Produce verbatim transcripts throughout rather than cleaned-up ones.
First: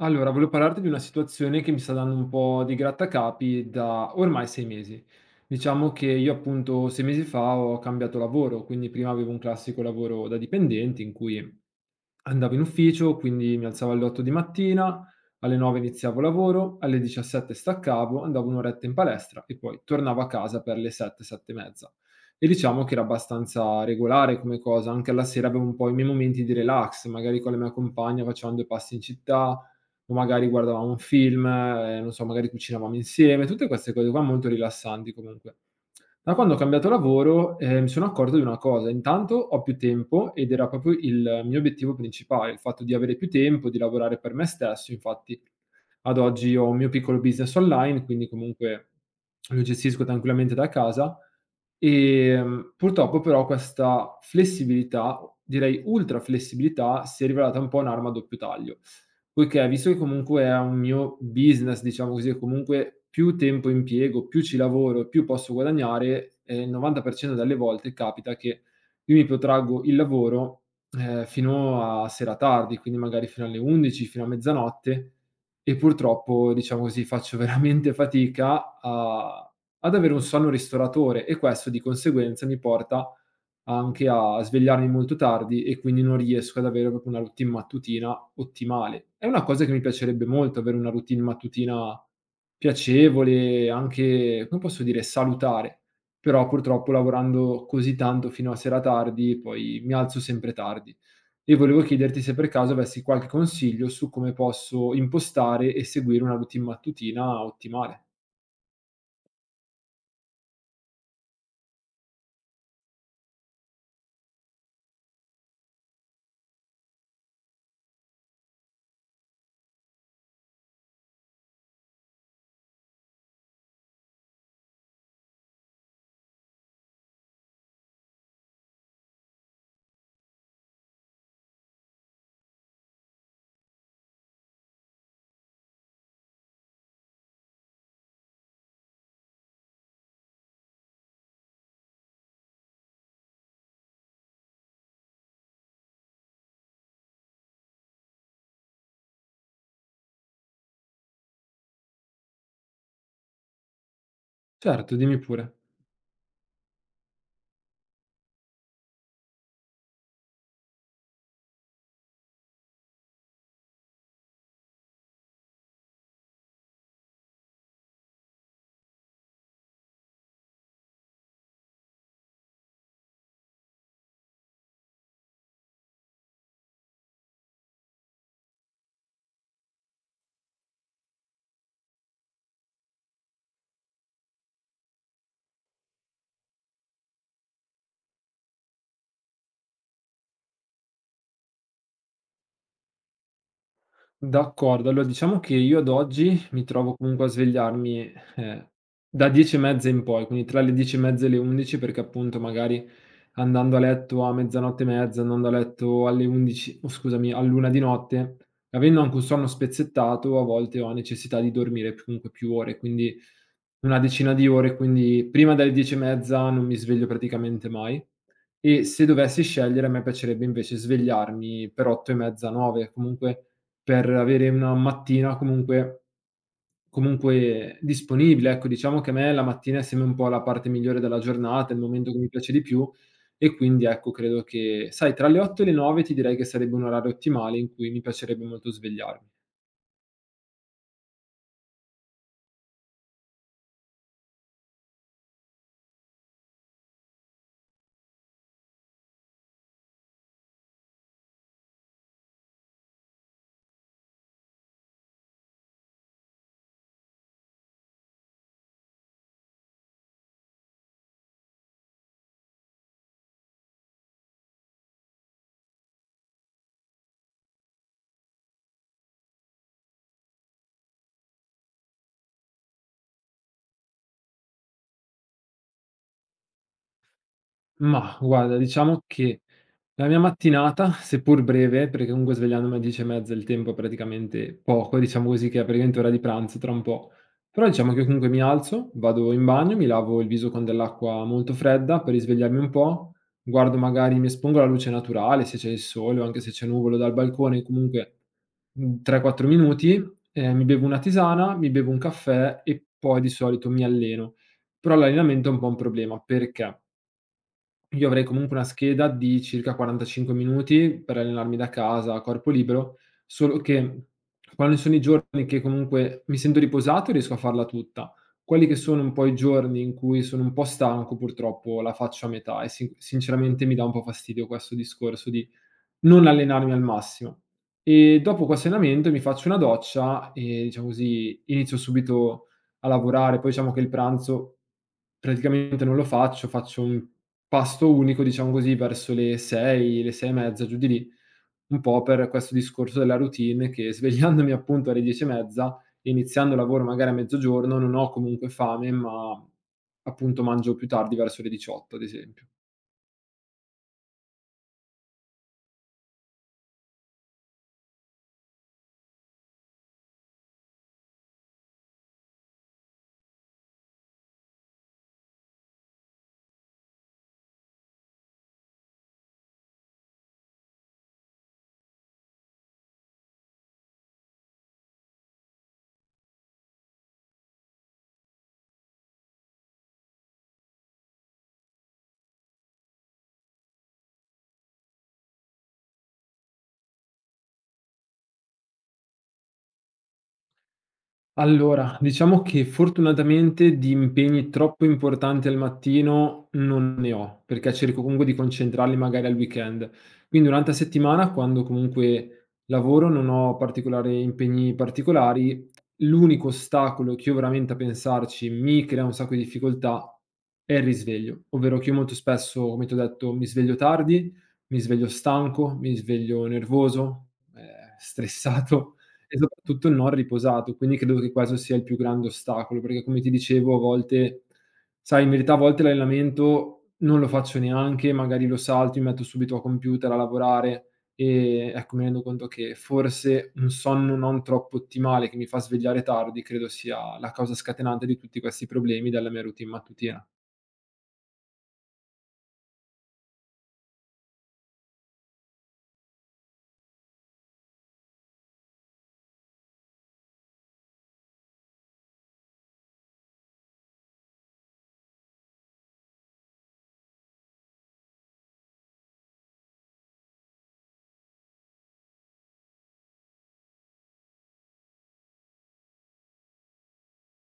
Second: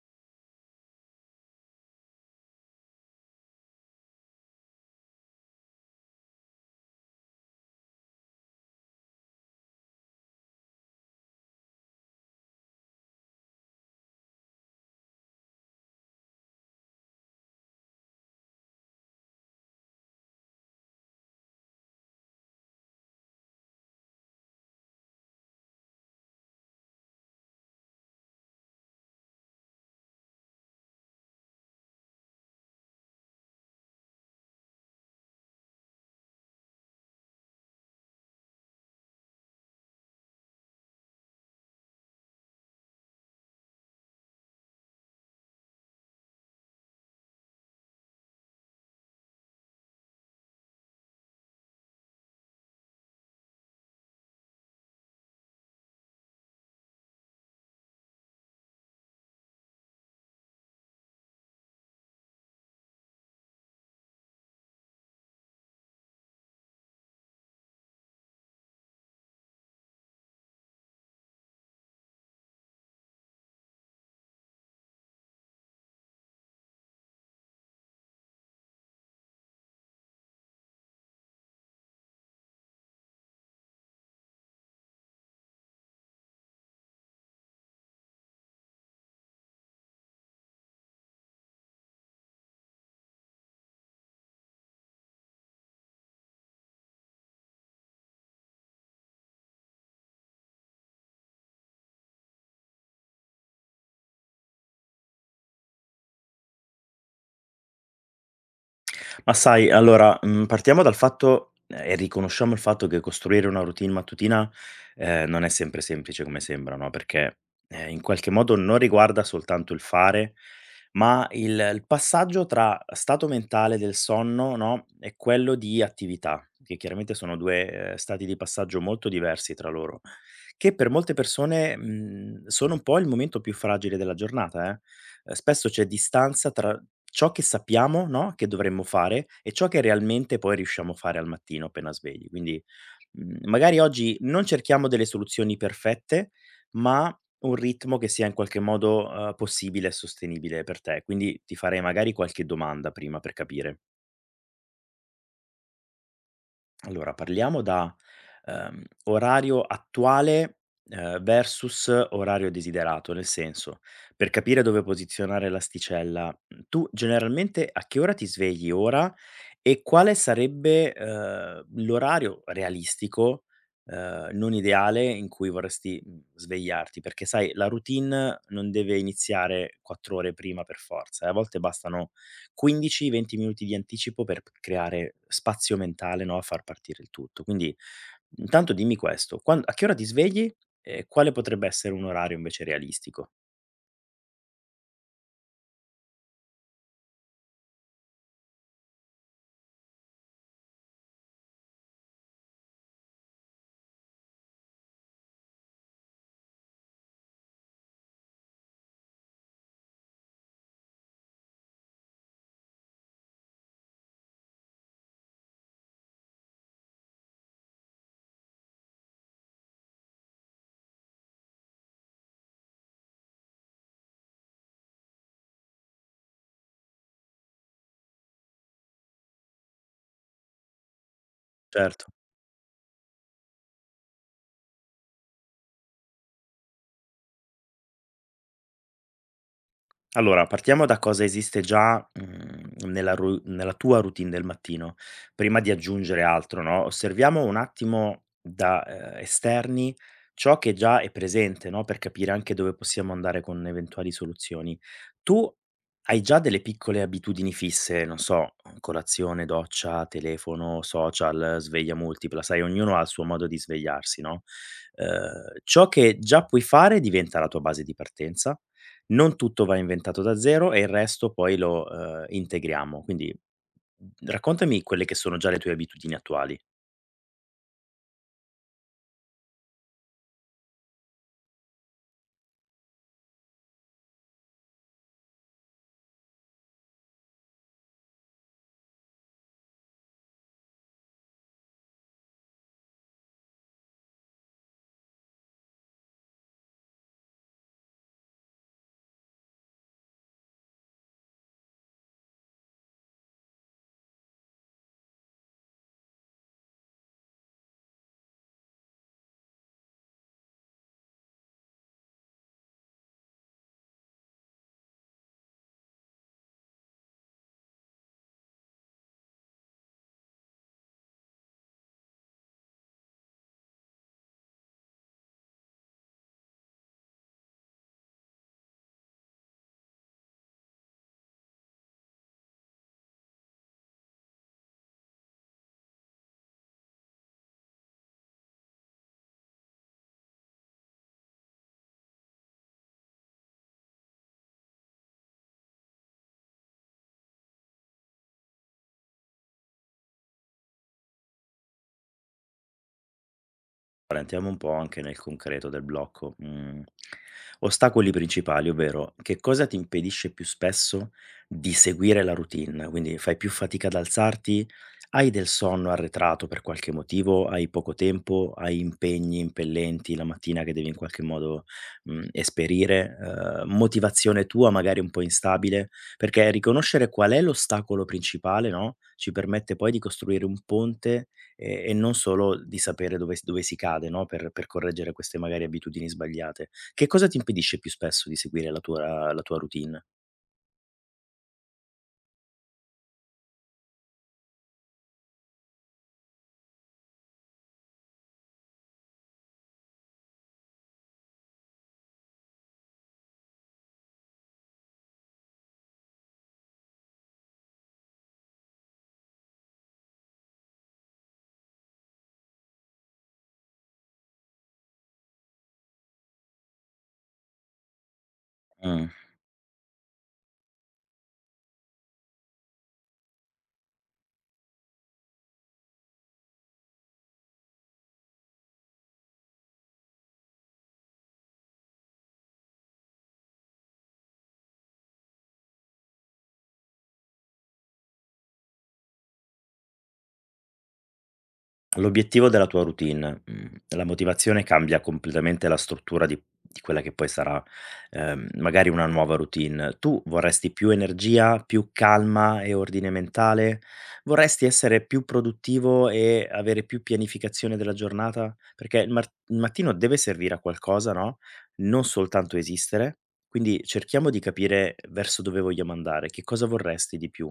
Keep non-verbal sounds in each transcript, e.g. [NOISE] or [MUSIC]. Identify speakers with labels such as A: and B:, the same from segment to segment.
A: Allora, volevo parlarti di una situazione che mi sta dando un po' di grattacapi da ormai sei mesi. Diciamo che io appunto sei mesi fa ho cambiato lavoro, quindi prima avevo un classico lavoro da dipendente in cui andavo in ufficio, quindi mi alzavo alle otto di mattina, alle nove iniziavo lavoro, alle diciassette staccavo, andavo un'oretta in palestra e poi tornavo a casa per le sette, sette e mezza. E diciamo che era abbastanza regolare come cosa, anche alla sera avevo un po' i miei momenti di relax, magari con la mia compagna facevamo due passi in città o magari guardavamo un film, ehm, non so, magari cucinavamo insieme, tutte queste cose qua molto rilassanti comunque. Da quando ho cambiato lavoro, ehm, mi sono accorto di una cosa: intanto ho più tempo ed era proprio il mio obiettivo principale, il fatto di avere più tempo, di lavorare per me stesso. Infatti ad oggi ho un mio piccolo business online, quindi comunque lo gestisco tranquillamente da casa. E Ehm, purtroppo però questa flessibilità, direi ultra flessibilità, si è rivelata un po' un'arma a doppio taglio. Poiché visto che comunque è un mio business, diciamo così, e comunque più tempo impiego, più ci lavoro e più posso guadagnare, ehm, il novanta per cento delle volte capita che io mi protraggo il lavoro, ehm, fino a sera tardi, quindi magari fino alle undici, fino a mezzanotte e purtroppo, diciamo così, faccio [LAUGHS] veramente fatica a ad avere un sonno ristoratore e questo di conseguenza mi porta anche a svegliarmi molto tardi e quindi non riesco ad avere proprio una routine mattutina ottimale. È una cosa che mi piacerebbe molto avere una routine mattutina piacevole, anche, come posso dire, salutare, però purtroppo lavorando così tanto fino a sera tardi, poi mi alzo sempre tardi. E volevo chiederti se per caso avessi qualche consiglio su come posso impostare e seguire una routine mattutina ottimale.
B: Ma sai, allora, mhmm, partiamo dal fatto eh, e riconosciamo il fatto che costruire una routine mattutina, ehm, non è sempre semplice come sembra, no, perché, ehm, in qualche modo non riguarda soltanto il fare, ma il il passaggio tra stato mentale del sonno, no, e quello di attività, che chiaramente sono due, ehm, stati di passaggio molto diversi tra loro, che per molte persone, mhmm, sono un po' il momento più fragile della giornata, eh ehm, spesso c'è distanza tra ciò che sappiamo, no, che dovremmo fare e ciò che realmente poi riusciamo a fare al mattino appena svegli. Quindi, mhmm, magari oggi non cerchiamo delle soluzioni perfette, ma un ritmo che sia in qualche modo, uhm, possibile e sostenibile per te. Quindi ti farei magari qualche domanda prima per capire.
A: Certo, dimmi pure.
B: Allora parliamo da, ehm, orario attuale, ehm, versus orario desiderato, nel senso, per capire dove posizionare l'asticella, mhmm, tu generalmente a che ora ti svegli ora e quale sarebbe, ehm, l'orario realistico, ehm, non ideale in cui vorresti, mhmm, svegliarti? Perché sai la routine non deve iniziare quattro ore prima per forza, eh, a volte bastano quindici, venti minuti di anticipo per p creare spazio mentale, no, a far partire il tutto. Quindi, intanto dimmi questo: quan a che ora ti svegli e quale potrebbe essere un orario invece realistico?
A: D'accordo, allora diciamo che io ad oggi mi trovo comunque a svegliarmi, eh, da dieci e mezza in poi, quindi tra le dieci e mezza e le undici perché appunto magari andando a letto a mezzanotte e mezza, andando a letto alle undici, o scusami, all'una di notte, avendo anche un sonno spezzettato, a volte ho necessità di dormire più- comunque più ore, quindi una decina di ore, quindi prima delle dieci e mezza non mi sveglio praticamente mai e se dovessi scegliere a me piacerebbe invece svegliarmi per otto e mezza, nove, comunque per avere una mattina comunque comunque disponibile. Ecco, diciamo che a me la mattina è sempre un po' la parte migliore della giornata, il
B: Certo.
A: momento che mi piace di più e quindi ecco credo che sai tra le otto e le nove ti direi che sarebbe un orario ottimale in cui mi piacerebbe molto svegliarmi.
B: Allora, partiamo da cosa esiste già, mhmm, nella ru nella tua routine del mattino, prima di aggiungere altro, no, osserviamo un attimo da, ehm, esterni ciò che già è presente, no, per capire anche dove possiamo andare con eventuali soluzioni. Tu hai già delle piccole abitudini fisse, non so, colazione, doccia, telefono, social, sveglia multipla, sai ognuno ha il suo modo di svegliarsi, no, ehm, ciò che già puoi fare diventa la tua base di partenza non tutto va inventato da zero e il resto poi lo, uhm, integriamo. Quindi, mhmm, raccontami quelle che sono già le tue abitudini attuali.
A: Mah, guarda, diciamo che la mia mattinata, seppur breve, perché comunque svegliandomi alle dieci e mezza il tempo è praticamente poco, diciamo così, che è praticamente ora di pranzo tra un po'. Però diciamo che comunque mi alzo, vado in bagno, mi lavo il viso con dell'acqua molto fredda per risvegliarmi un po', guardo magari mi espongo alla luce naturale, se c'è il sole o anche se c'è nuvolo dal balcone, comunque, mhmm, tre, quattro minuti, ehm, mi bevo una tisana, mi bevo un caffè e poi di solito mi alleno. Però l'allenamento è un po' un problema, perché? Io avrei comunque una scheda di circa quarantacinque minuti per allenarmi da casa a corpo libero, solo che quando sono i giorni che comunque mi sento riposato riesco a farla tutta. Quelli che sono un po' i giorni in cui sono un po' stanco purtroppo la faccio a metà e sin sinceramente mi dà un po' fastidio questo discorso di non allenarmi al massimo. E dopo questo allenamento mi faccio una doccia e, diciamo così, inizio subito a lavorare. Poi diciamo che il pranzo praticamente non lo faccio, faccio un pasto unico, diciamo così, verso le sei, le sei e mezza, giù di lì, un po' per questo discorso della routine che svegliandomi appunto alle dieci e mezza, iniziando il lavoro magari a mezzogiorno, non ho comunque fame, ma appunto mangio più tardi verso le diciotto ad esempio.
B: Ora entriamo un po' anche nel concreto del blocco. Mhmm, ostacoli principali, ovvero che cosa ti impedisce più spesso di seguire la routine? Quindi fai più fatica ad alzarti, hai del sonno arretrato per qualche motivo, hai poco tempo, hai impegni impellenti la mattina che devi in qualche modo, mhmm, esperire, uhm, motivazione tua magari un po' instabile, perché riconoscere qual è l'ostacolo principale, no, ci permette poi di costruire un ponte e e non solo di sapere dove s dove si cade, no, per per correggere queste magari abitudini sbagliate. Che cosa ti impedisce più spesso di seguire la tua la tua routine?
A: Allora, diciamo che fortunatamente di impegni troppo importanti al mattino non ne ho, perché cerco comunque di concentrarli magari al weekend. Quindi durante la settimana, quando comunque lavoro, non ho particolari impegni particolari. L'unico ostacolo che io veramente a pensarci mi crea un sacco di difficoltà è il risveglio, ovvero che io molto spesso, come ti ho detto, mi sveglio tardi, mi sveglio stanco, mi sveglio nervoso, eh, [LAUGHS] stressato
B: Mh.
A: e soprattutto non riposato, quindi credo che questo sia il più grande ostacolo, perché come ti dicevo a volte sai, in verità a volte l'allenamento non lo faccio neanche, magari lo salto, mi metto subito a computer a lavorare e ecco, mi rendo conto che forse un sonno non troppo ottimale che mi fa svegliare tardi, credo sia la causa scatenante di tutti questi problemi della mia routine mattutina.
B: L'obiettivo della tua routine, mhmm, la motivazione cambia completamente la struttura di di quella che poi sarà, ehm, magari una nuova routine. Tu vorresti più energia, più calma e ordine mentale? Vorresti essere più produttivo e avere più pianificazione della giornata? Perché il mar il mattino deve servire a qualcosa, no, non soltanto esistere, quindi cerchiamo di capire verso dove vogliamo andare, che cosa vorresti di più?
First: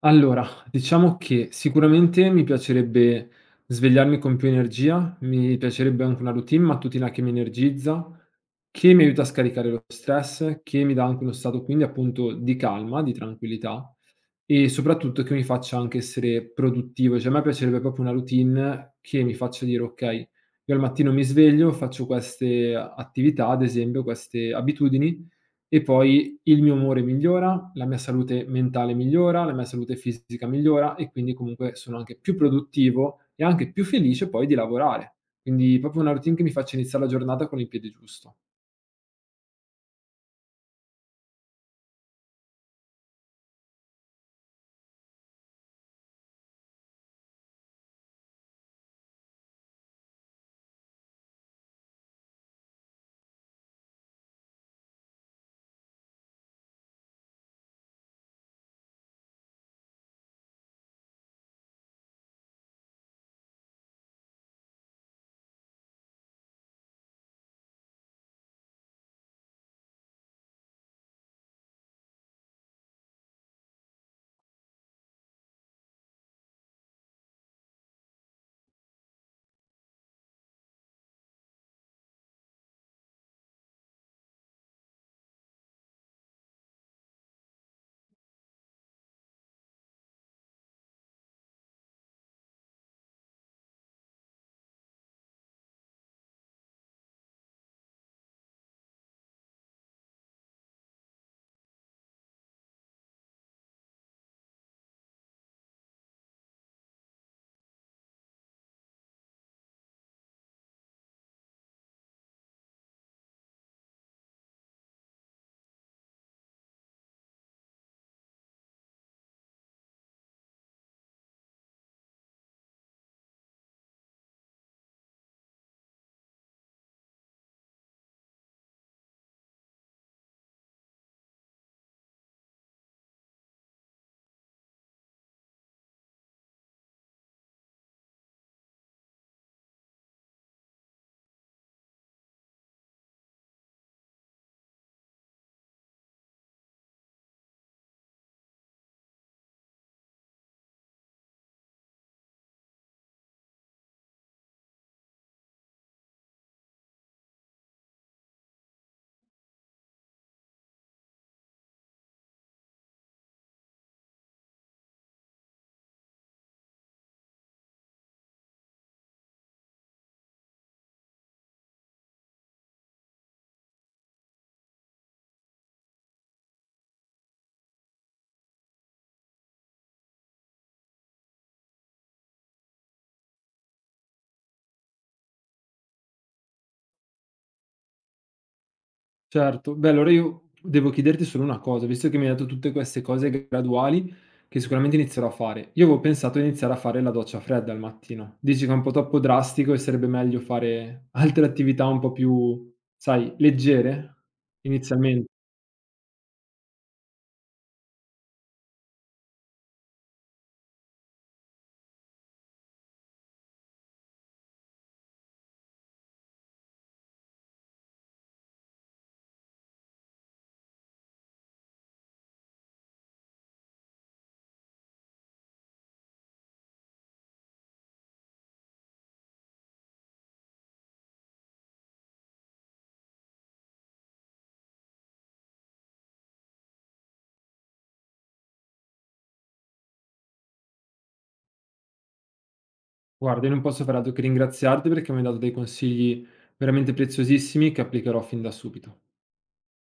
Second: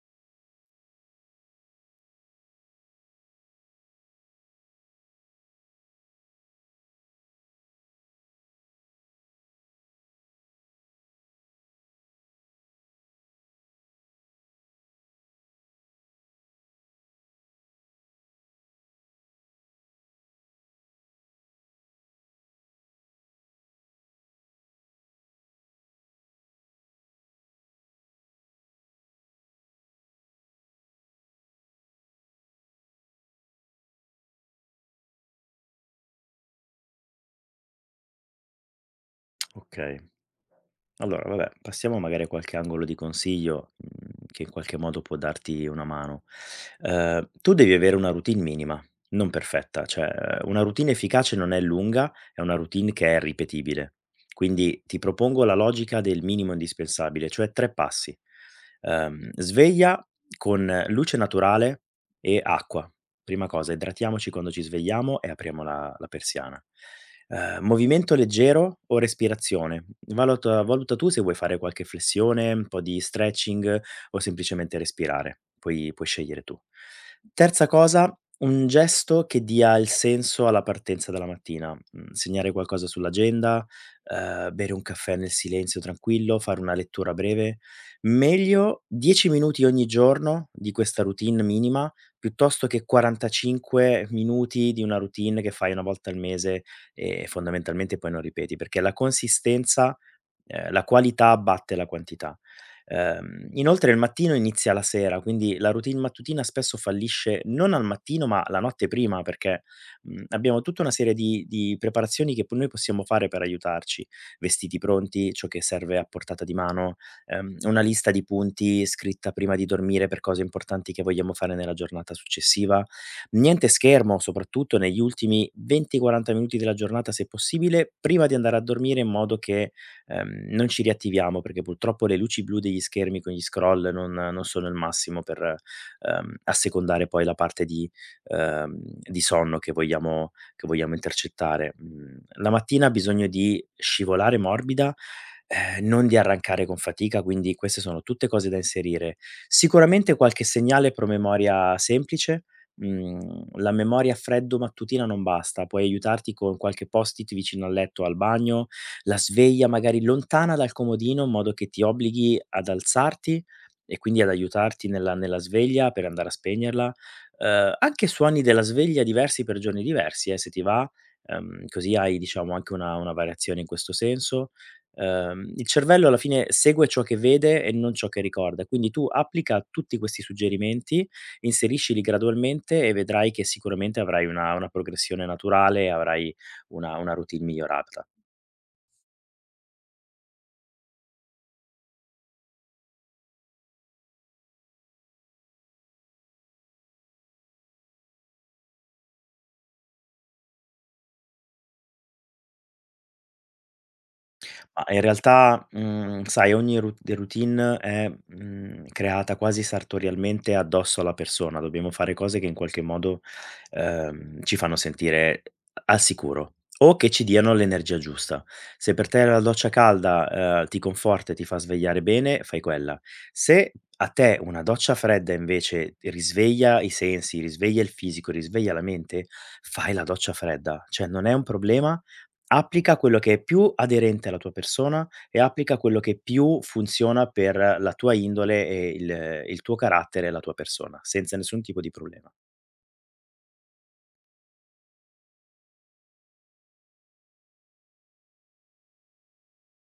A: Allora, diciamo che sicuramente mi piacerebbe svegliarmi con più energia, mi piacerebbe anche una routine mattutina che mi energizza, che mi aiuta a scaricare lo stress, che mi dà anche uno stato quindi appunto di calma, di tranquillità. E soprattutto che mi faccia anche essere produttivo, cioè a me piacerebbe proprio una routine che mi faccia dire: "Okay, io al mattino mi sveglio, faccio queste attività, ad esempio, queste abitudini e poi il mio umore migliora, la mia salute mentale migliora, la mia salute fisica migliora e quindi comunque sono anche più produttivo e anche più felice poi di lavorare." Quindi proprio una routine che mi faccia iniziare la giornata con il piede giusto.
B: Okay. Allora, vabbè, passiamo magari a qualche angolo di consiglio, mhmm, che in qualche modo può darti una mano. Ehm, tu devi avere una routine minima, non perfetta, cioè eh, una routine efficace non è lunga, è una routine che è ripetibile. Quindi ti propongo la logica del minimo indispensabile, cioè tre passi. Ehm, sveglia con eh, luce naturale e acqua. Prima cosa, idratiamoci quando ci svegliamo e apriamo la la persiana. Ehm, movimento leggero o respirazione? Valuta valuta tu se vuoi fare qualche flessione, un po' di stretching o semplicemente respirare, puoi puoi scegliere tu. Terza cosa, un gesto che dia il senso alla partenza della mattina, mhmm, segnare qualcosa sull'agenda, ehm, bere un caffè nel silenzio tranquillo, fare una lettura breve. Meglio dieci minuti ogni giorno di questa routine minima, piuttosto che quarantacinque minuti di una routine che fai una volta al mese e fondamentalmente poi non ripeti, perché la consistenza Ehm, la qualità batte la quantità. Ehm, inoltre il mattino inizia la sera, quindi la routine mattutina spesso fallisce non al mattino, ma la notte prima, perché, mhmm, abbiamo tutta una serie di di preparazioni che po noi possiamo fare per aiutarci: vestiti pronti, ciò che serve a portata di mano, ehm, una lista di punti scritta prima di dormire per cose importanti che vogliamo fare nella giornata successiva. Niente schermo, soprattutto negli ultimi venti, quaranta minuti della giornata se possibile, prima di andare a dormire in modo che ehm, non ci riattiviamo perché purtroppo le luci blu degli schermi con gli scroll non non sono il massimo per, ehm, assecondare poi la parte di ehm, di sonno che vogliamo che vogliamo intercettare. Mhmm, la mattina ha bisogno di scivolare morbida, ehm, non di arrancare con fatica, quindi queste sono tutte cose da inserire. Sicuramente qualche segnale promemoria semplice, mhmm, la memoria a freddo mattutina non basta, puoi aiutarti con qualche post-it vicino al letto o al bagno, la sveglia magari lontana dal comodino in modo che ti obblighi ad alzarti e quindi ad aiutarti nella nella sveglia per andare a spegnerla. Uhm, anche suoni della sveglia diversi per giorni diversi, eh, se ti va, ehm, così hai diciamo anche una una variazione in questo senso. Uhm, il cervello alla fine segue ciò che vede e non ciò che ricorda, quindi tu applica tutti questi suggerimenti, inseriscili gradualmente e vedrai che sicuramente avrai una una progressione naturale e avrai una una routine migliorata.
A: Certo. Beh, allora io devo chiederti solo una cosa, visto che mi hai detto tutte queste cose graduali, che sicuramente inizierò a fare. Io avevo pensato di iniziare a fare la doccia fredda al mattino. Dici che è un po' troppo drastico e sarebbe meglio fare altre attività un po' più, sai, leggere
B: Ma in
A: inizialmente.
B: realtà, mhmm, sai ogni ru routine è, mhmm, creata quasi sartorialmente addosso alla persona. Dobbiamo fare cose che in qualche modo, ehm, ci fanno sentire al sicuro o che ci diano l'energia giusta. Se per te la doccia calda, ehm, ti conforta e ti fa svegliare bene, fai quella. Se a te una doccia fredda invece risveglia i sensi, risveglia il fisico, risveglia la mente, fai la doccia fredda. Cioè non è un problema Applica quello che è più aderente alla tua persona e applica quello che più funziona per la tua indole e il il tuo carattere e la tua persona, senza nessun tipo di problema.
A: Guarda, io non posso fare altro che ringraziarti perché mi hai dato dei consigli veramente preziosissimi che applicherò fin da subito.